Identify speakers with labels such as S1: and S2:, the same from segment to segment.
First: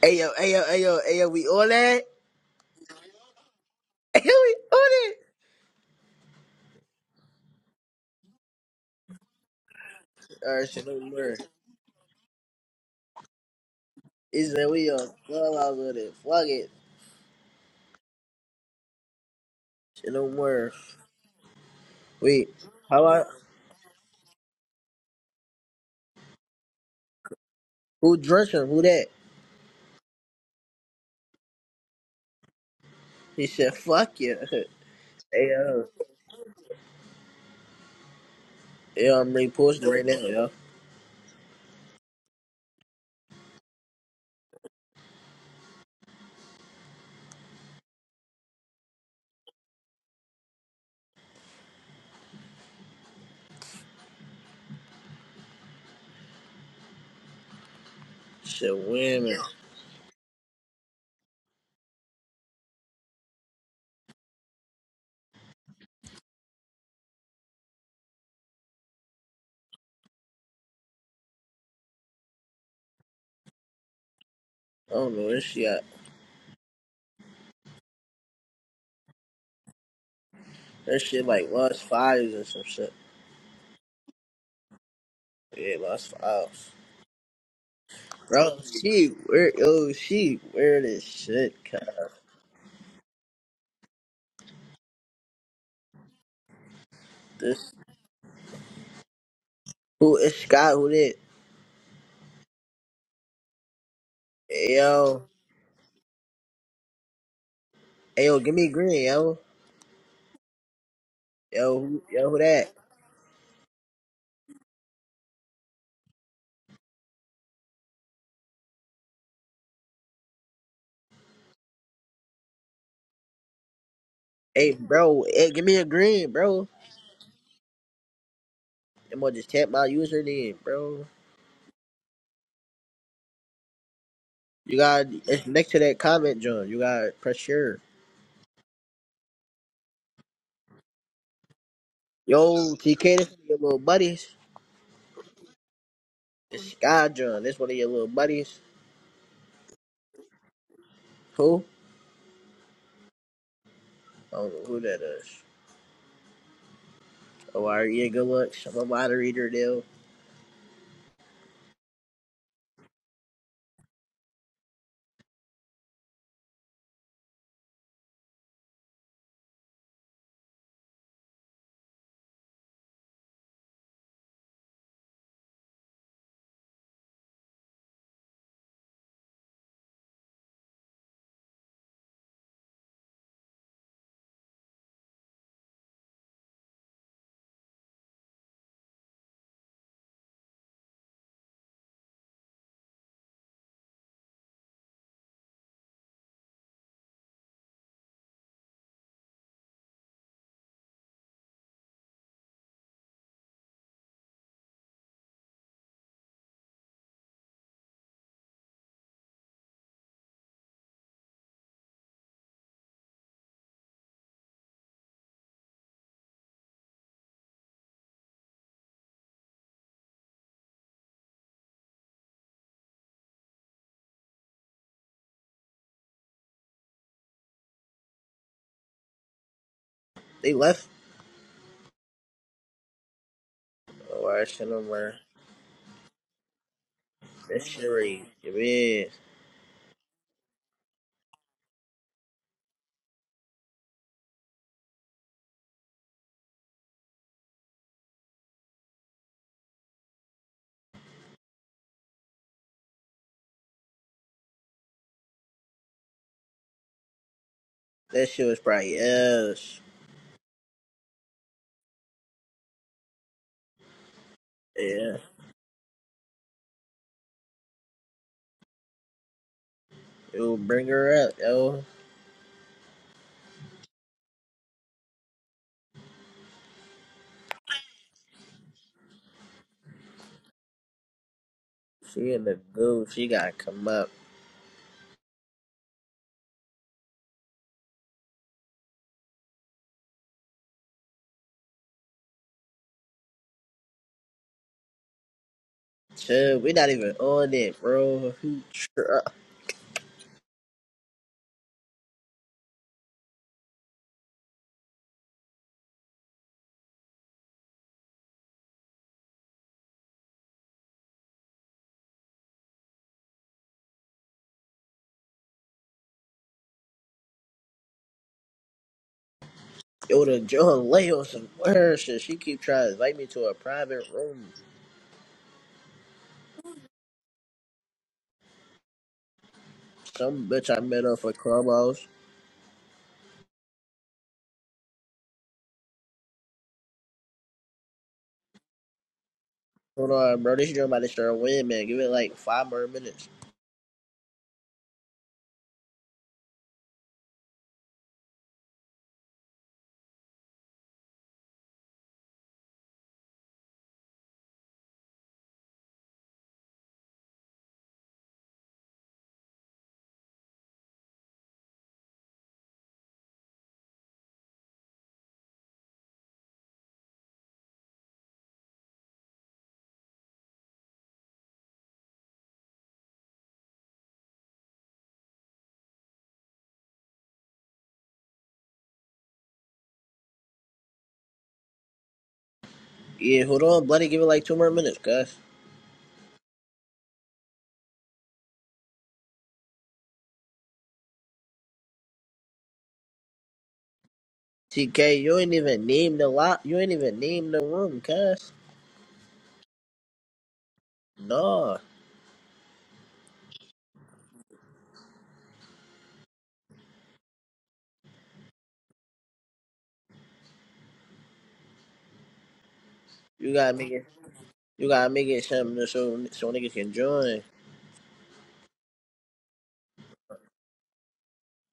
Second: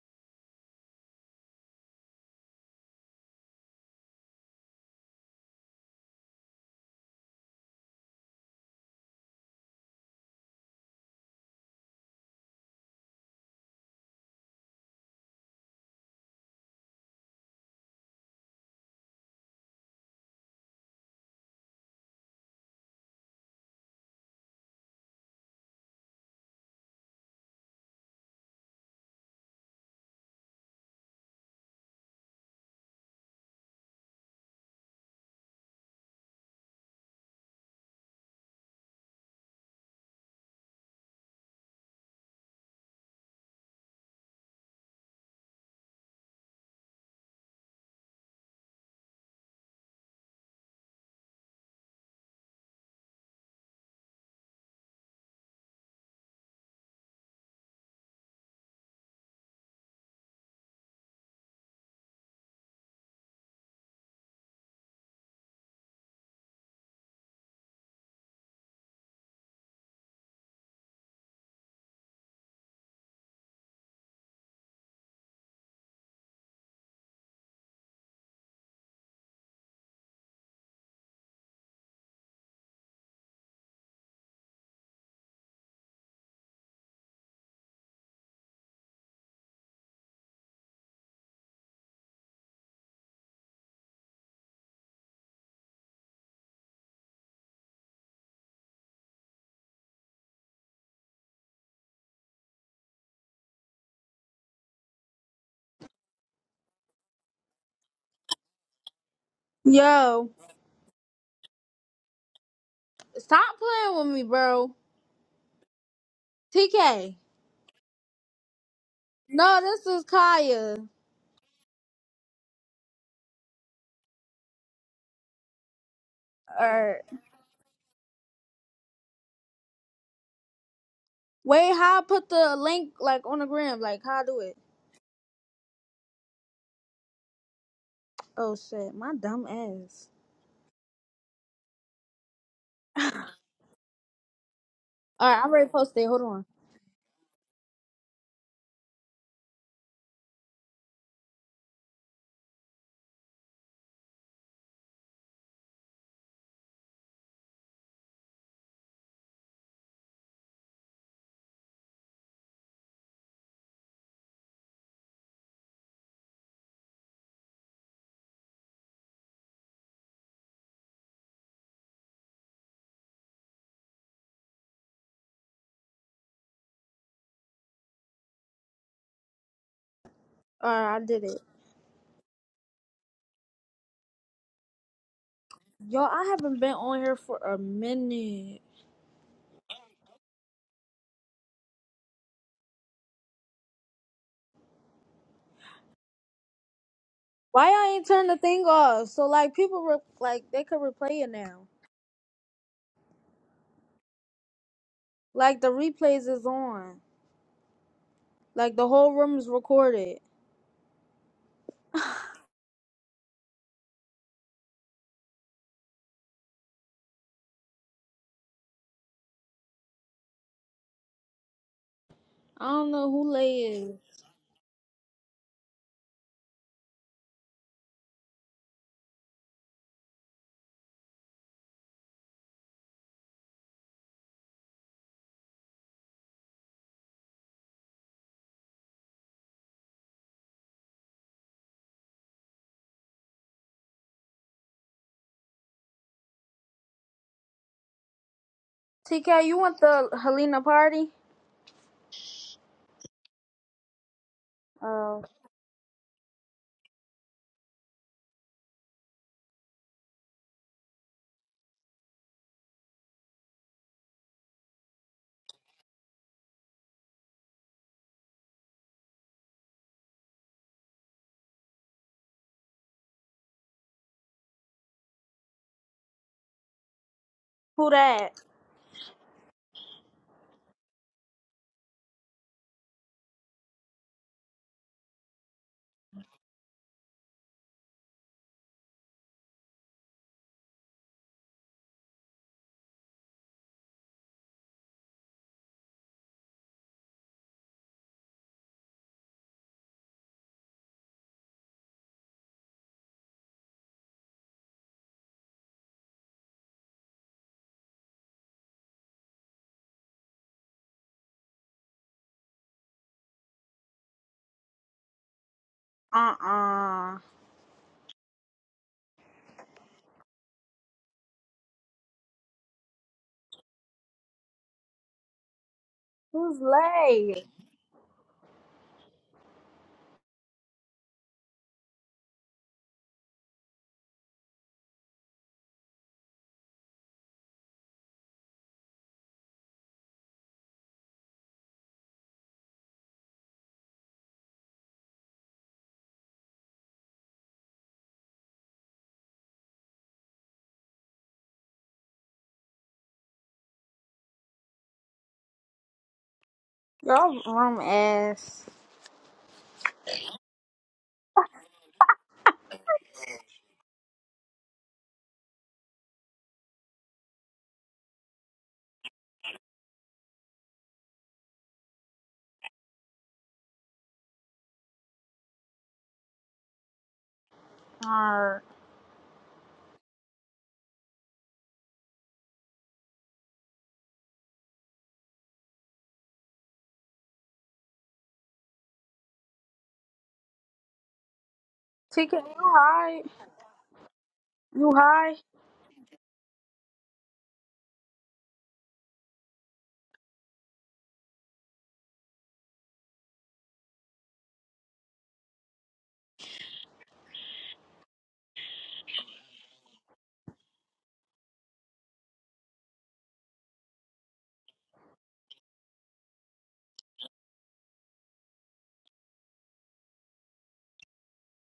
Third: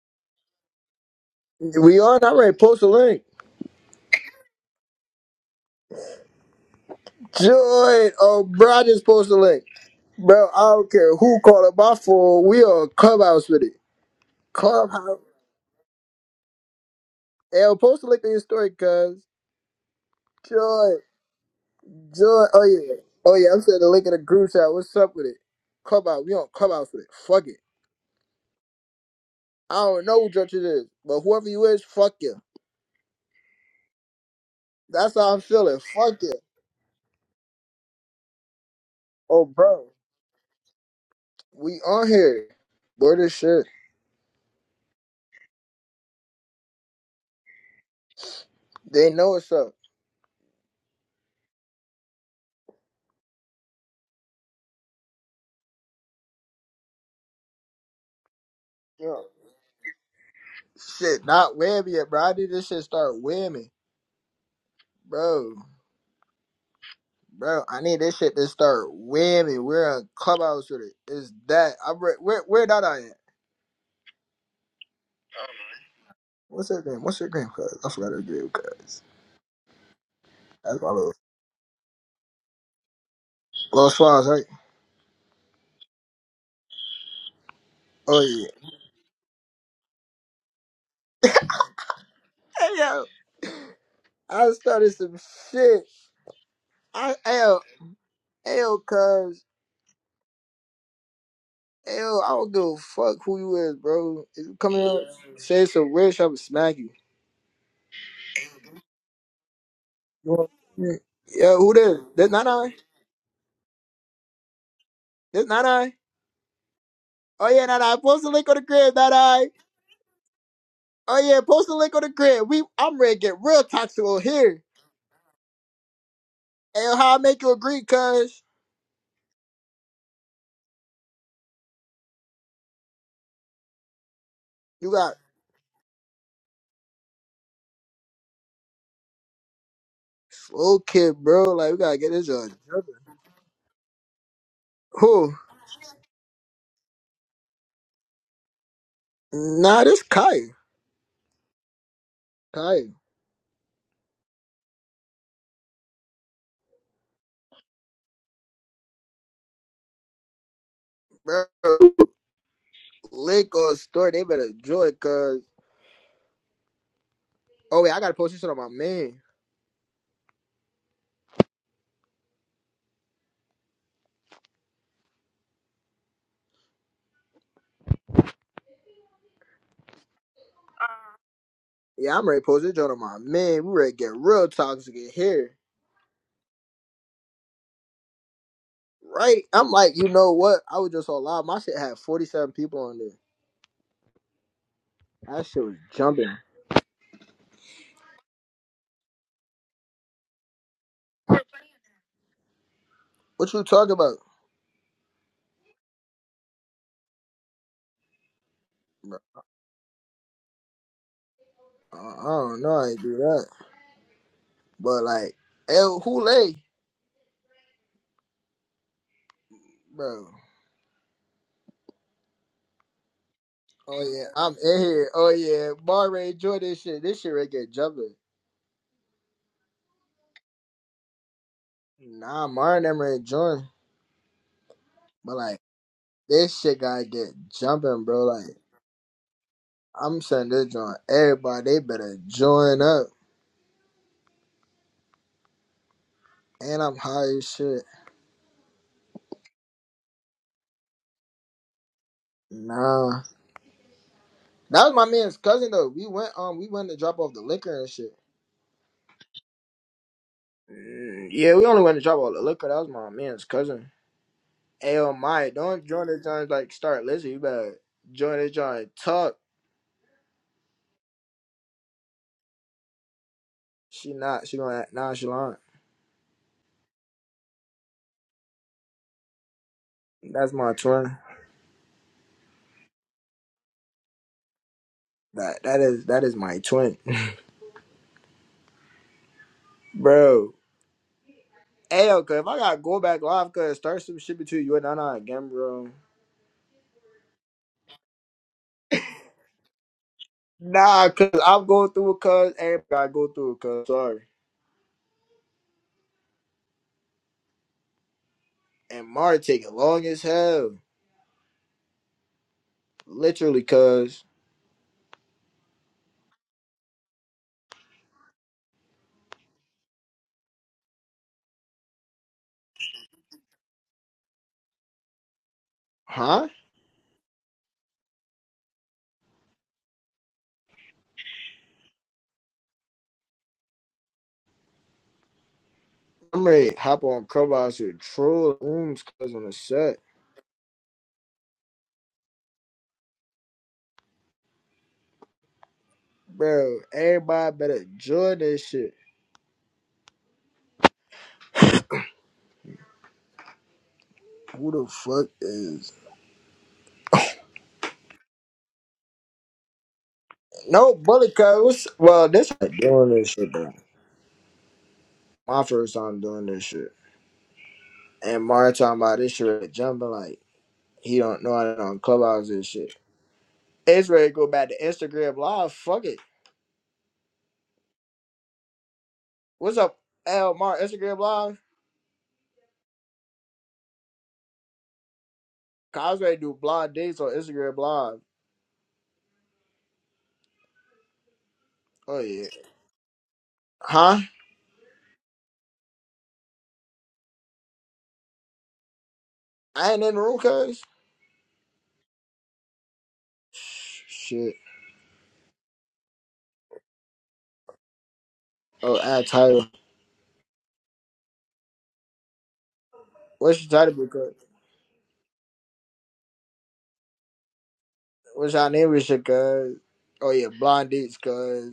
S1: Ayo, ayo, ayo, ayo, we all
S2: We
S1: that?
S2: on. I already post a link.
S1: Ayo, we all that?
S2: Joy. Oh, bro, I just post a link. Bro, I
S1: Alright, shit,
S2: don't
S1: no
S2: care
S1: more.
S2: who called up my phone. We on Clubhouse with it.
S1: Is that we on
S2: Clubhouse.
S1: clubhouse with it? Fuck it.
S2: Hey, post a link in your story, cuz.
S1: Shit, no more.
S2: Joy. Joy.
S1: Wait,
S2: Oh, yeah.
S1: how I,
S2: Oh, yeah. I'm sending the link in the group chat. What's up with it? Clubhouse. We on Clubhouse with it. Fuck it.
S1: who dressed him? Who that?
S2: I don't know who Judge it is, but whoever you is, fuck you.
S1: He said, fuck you.
S2: That's how I'm feeling.
S1: Ayo.
S2: Fuck you.
S1: Yo, I'm
S2: Oh, bro.
S1: reposting right now, yo.
S2: We on here. Word this shit. They know what's up.
S1: Shit,
S2: Yeah.
S1: women.
S2: Shit, not whammy yet, bro. I need this shit start whamming, bro. Bro, I need this shit to start whamming. We're on clubhouse with it. It's that. I'm re- where where that I at?
S1: I don't know where she at.
S2: What's her name? What's her name? Cause I forgot her name. Cause that's my
S1: That
S2: little
S1: shit like lost fives or some shit.
S2: little swans, right?
S1: Yeah, lost fives.
S2: Oh yeah.
S1: Bro, she weird. Yo, she weird as shit, cut.
S2: Hey yo, I started some shit. I hey yo,
S1: This.
S2: hey yo, cause
S1: Who is Scott? Who that?
S2: hey yo, I don't give a fuck who you is, bro. If you come here,
S1: Yo.
S2: say some weird shit, i am smack you.
S1: Ayo, give me green, yo.
S3: Yo,
S2: You want? Yeah, who
S1: Yo,
S2: this?
S1: who- yo,
S2: This
S1: who
S2: not
S1: that?
S2: I.
S3: stop playing with me, bro.
S2: This not I.
S3: TK.
S2: Oh yeah, that I post the link on the crib, that I.
S3: No, this is Kaya.
S2: Oh yeah, post the link on the crib. We I'm ready to get real toxic on here.
S1: Hey, bro. Hey, give me a green, bro.
S2: And
S3: Or
S2: how I make you agree, cuz
S1: I'm gonna just tap my username, bro.
S3: wait, how I put the link like on the gram? Like how I do it?
S1: You
S2: you
S1: got
S2: got
S1: it's next to that comment, John. You got to press share.
S3: Oh shit, my dumb ass.
S2: slow kid, bro. Like we gotta get this on.
S1: Yo, TK, this one of your little buddies.
S3: All
S2: Who?
S3: right, I already posted. it. Hold on.
S1: It's Sky John. This one of your little buddies.
S2: Nah, this Kai.
S1: Who?
S2: Kai.
S1: I don't know who that is. Oh, are Yeah, good luck. I'm a moderator, deal.
S2: Bro. Link on story, they better join cuz Oh wait, I gotta post this shit on my man.
S3: All right, I did it.
S2: Yeah, I'm ready to post this joint on my man. We ready to get real toxic in here.
S3: Yo, I haven't been on here for a minute.
S2: Right? I'm like, you know what? I was just all live. My shit had 47 people on there. That shit was jumping.
S3: Why y'all ain't turn the thing off? So like people re- like they could replay it now.
S2: What you talking about?
S3: Like the replays is on. Like the whole
S2: Bro,
S3: room is recorded.
S2: I I don't know. I ain't do that. But like, El Hule, bro.
S3: I don't know who lay is.
S2: Oh yeah, I'm in here. Oh yeah, Mar Mara enjoy this shit. This shit right get jumping.
S1: They left.
S2: Nah, Mar never enjoying.
S1: Oh, I Send them where.
S2: But like, this shit gotta get
S1: That shit,
S2: jumping,
S1: right.
S2: bro.
S1: Give
S2: Like,
S1: me.
S2: I'm saying this joint. Everybody, they better join up. And I'm high as shit.
S3: TK, you want the Helena party?
S2: Nah, that was my
S3: Oh,
S2: man's cousin though. We went um, we went to drop off the liquor and shit.
S1: That shit was probably us.
S2: Mm, Yeah, we only went to drop off the liquor. That was my man's cousin. Hey, oh
S1: Yeah.
S2: my, don't join this joint like start listening. You better join this joint and talk.
S1: Yo, bring her up, yo.
S2: She not. She gonna act nonchalant.
S3: who that?
S2: That's my twin.
S1: She in the goo. She gotta come up.
S2: That that is that is my twin, bro. Hey, cause if I gotta go back live, cause start some shit between you and Nana again, bro.
S1: Dude, we not even on it, bro. He try?
S2: Nah, cause I'm going through it, cause everybody gotta go through it, cause sorry. And Mar take it long as hell, literally, cause
S3: Uh uh
S1: Yo, the John Lay on some weird shit. She keep trying to invite me to a private room.
S2: huh?
S3: Who's late?
S1: Some bitch I met up for Clubhouse.
S2: I'm ready to hop on Clubhouse and troll rooms, cause on the set.
S1: Hold on, bro. This girl about to start winning, man. Give it like five more minutes.
S2: Bro, everybody better join this shit. Who the fuck is
S3: Y'all rum ass.
S2: no bully codes? Well, this doing this shit bro. My first time doing this shit, and Mario talking about this shit jumping like he don't know how to on clubhouse and shit. It's ready to go back to Instagram live. Fuck it.
S3: Alright.
S2: What's up, L Mar? Instagram live.
S1: Yeah, hold on, bloody. Give it like two more minutes, cuz.
S2: Cause I ready to do blind dates on Instagram live. Oh
S3: TK, you
S2: yeah.
S3: high?
S2: Huh?
S3: You
S1: TK,
S3: high?
S1: you ain't even named the lot. You ain't even named the room, cuz.
S2: I ain't in the room, cuz.
S1: No,
S2: Shit. Oh, add title.
S1: You
S2: What's your
S1: gotta make it.
S2: title, bro?
S1: You gotta make it something so so niggas can join.
S2: What's y'all name? Is your cuz? Oh yeah, blind dates, cuz.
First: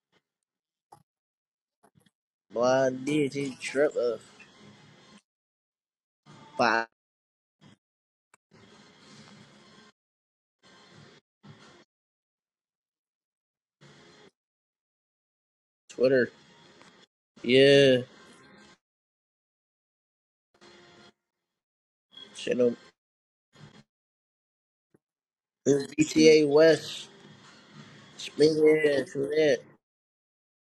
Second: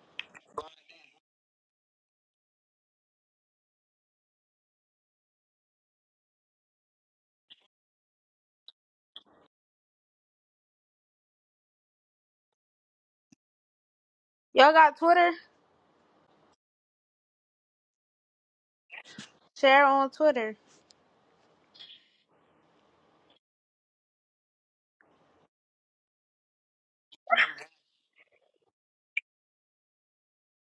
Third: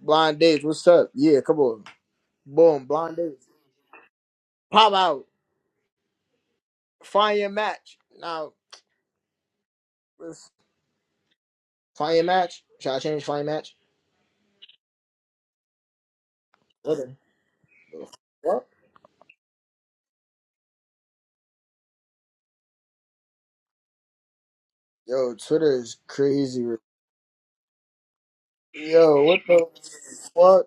S2: Blind dates, what's up? Yeah, come on. Boom,
S1: Blind
S2: blind
S1: did
S2: dates.
S1: trip of
S2: Pop out.
S1: by
S2: Find your match. Now, let's find your match. Should I change find match?
S3: Y'all got Twitter?
S1: Twitter?
S2: Twitter.
S1: Yeah.
S2: What?
S3: Share on Twitter.
S1: shit. no
S2: Yo, Twitter
S1: This
S2: is
S1: GTA
S2: crazy.
S1: West. speaking your ass
S2: Yo,
S1: from
S2: what
S1: that.
S2: the fuck?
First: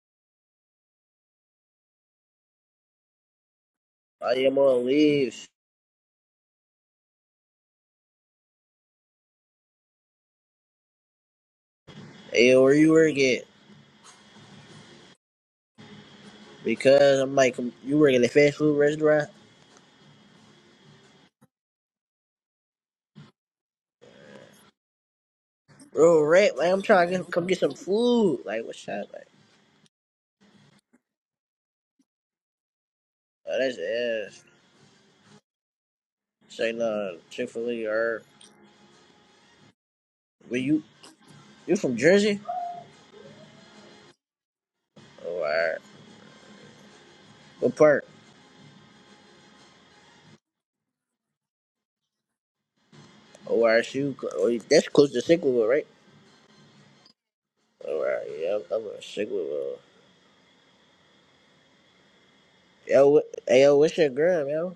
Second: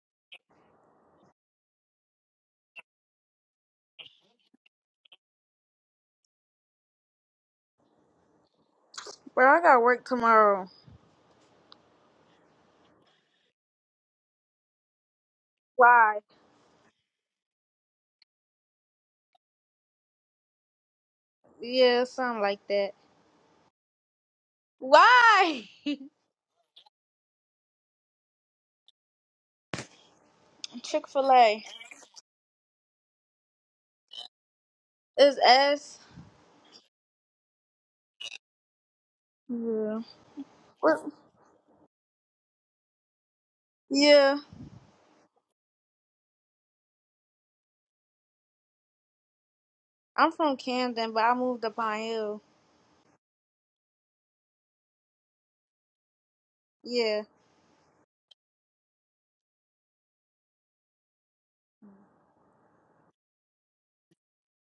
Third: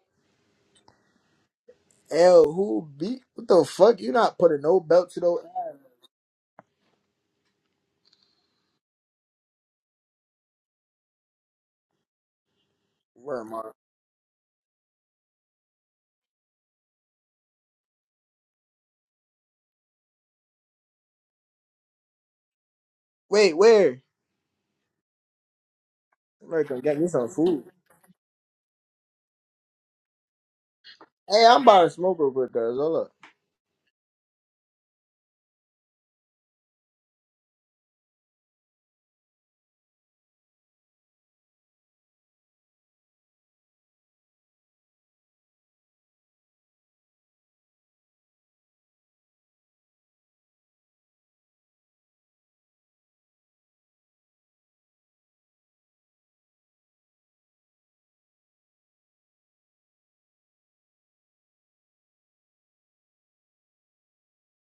S2: L, who beat? What the fuck? You
S1: I
S2: not
S1: am
S2: putting no
S1: on
S2: belt to those?
S1: leaves.
S3: Bro, I got work tomorrow.
S1: Hey, where you work
S2: Where
S1: at?
S2: am I?
S3: Why?
S1: Because I'm like, um, you work at a fast food restaurant?
S3: Yeah, something like that.
S2: Wait, where?
S3: Why?
S1: Bro, rap, like,
S2: America,
S1: I'm
S2: get me
S1: trying to
S2: some
S1: get, come get
S2: food.
S1: some food. Like, what's up? Like,
S3: Chick fil
S2: Hey, I'm
S3: A.
S2: about to smoke real quick, guys. Hold up.
S1: oh, that's ass.
S3: Is S?
S1: Say, no, Chick fil A, or.
S3: Yeah.
S1: Where you,
S3: What?
S1: you from Jersey?
S3: Yeah.
S1: Oh, alright. What part?
S3: I'm from Camden, but I moved to Pine Hill.
S1: Oh, alright, you, oh, that's close to Sickle, right?
S3: Yeah.
S1: Oh, alright, yeah, I'm, I'm in Sickle. Yo, what, hey, yo, what's your gram, yo?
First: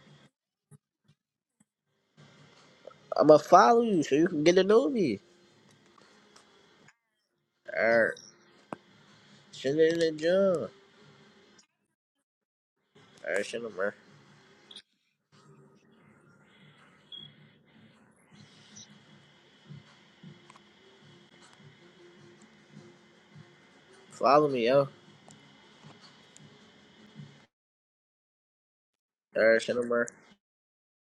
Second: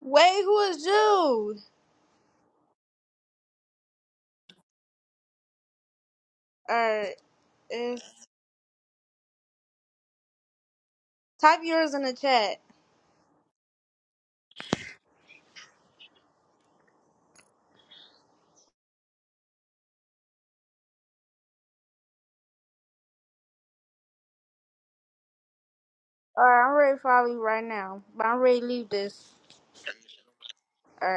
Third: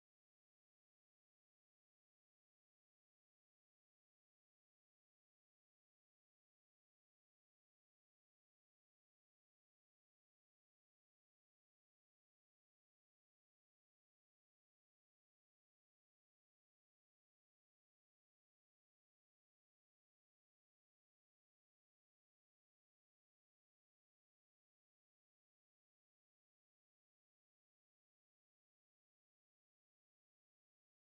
S3: Wait, who is Jude?
S1: I'ma follow you so you can get to know me.
S3: Alright.
S1: Alright. Shit in the gym.
S3: Type yours in the chat.
S1: Alright, shit, I'm Follow me, yo.
S3: Alright, I'm ready to follow you right now. But I'm ready to leave this.
S1: Alright, shit, I'm
S3: Alright.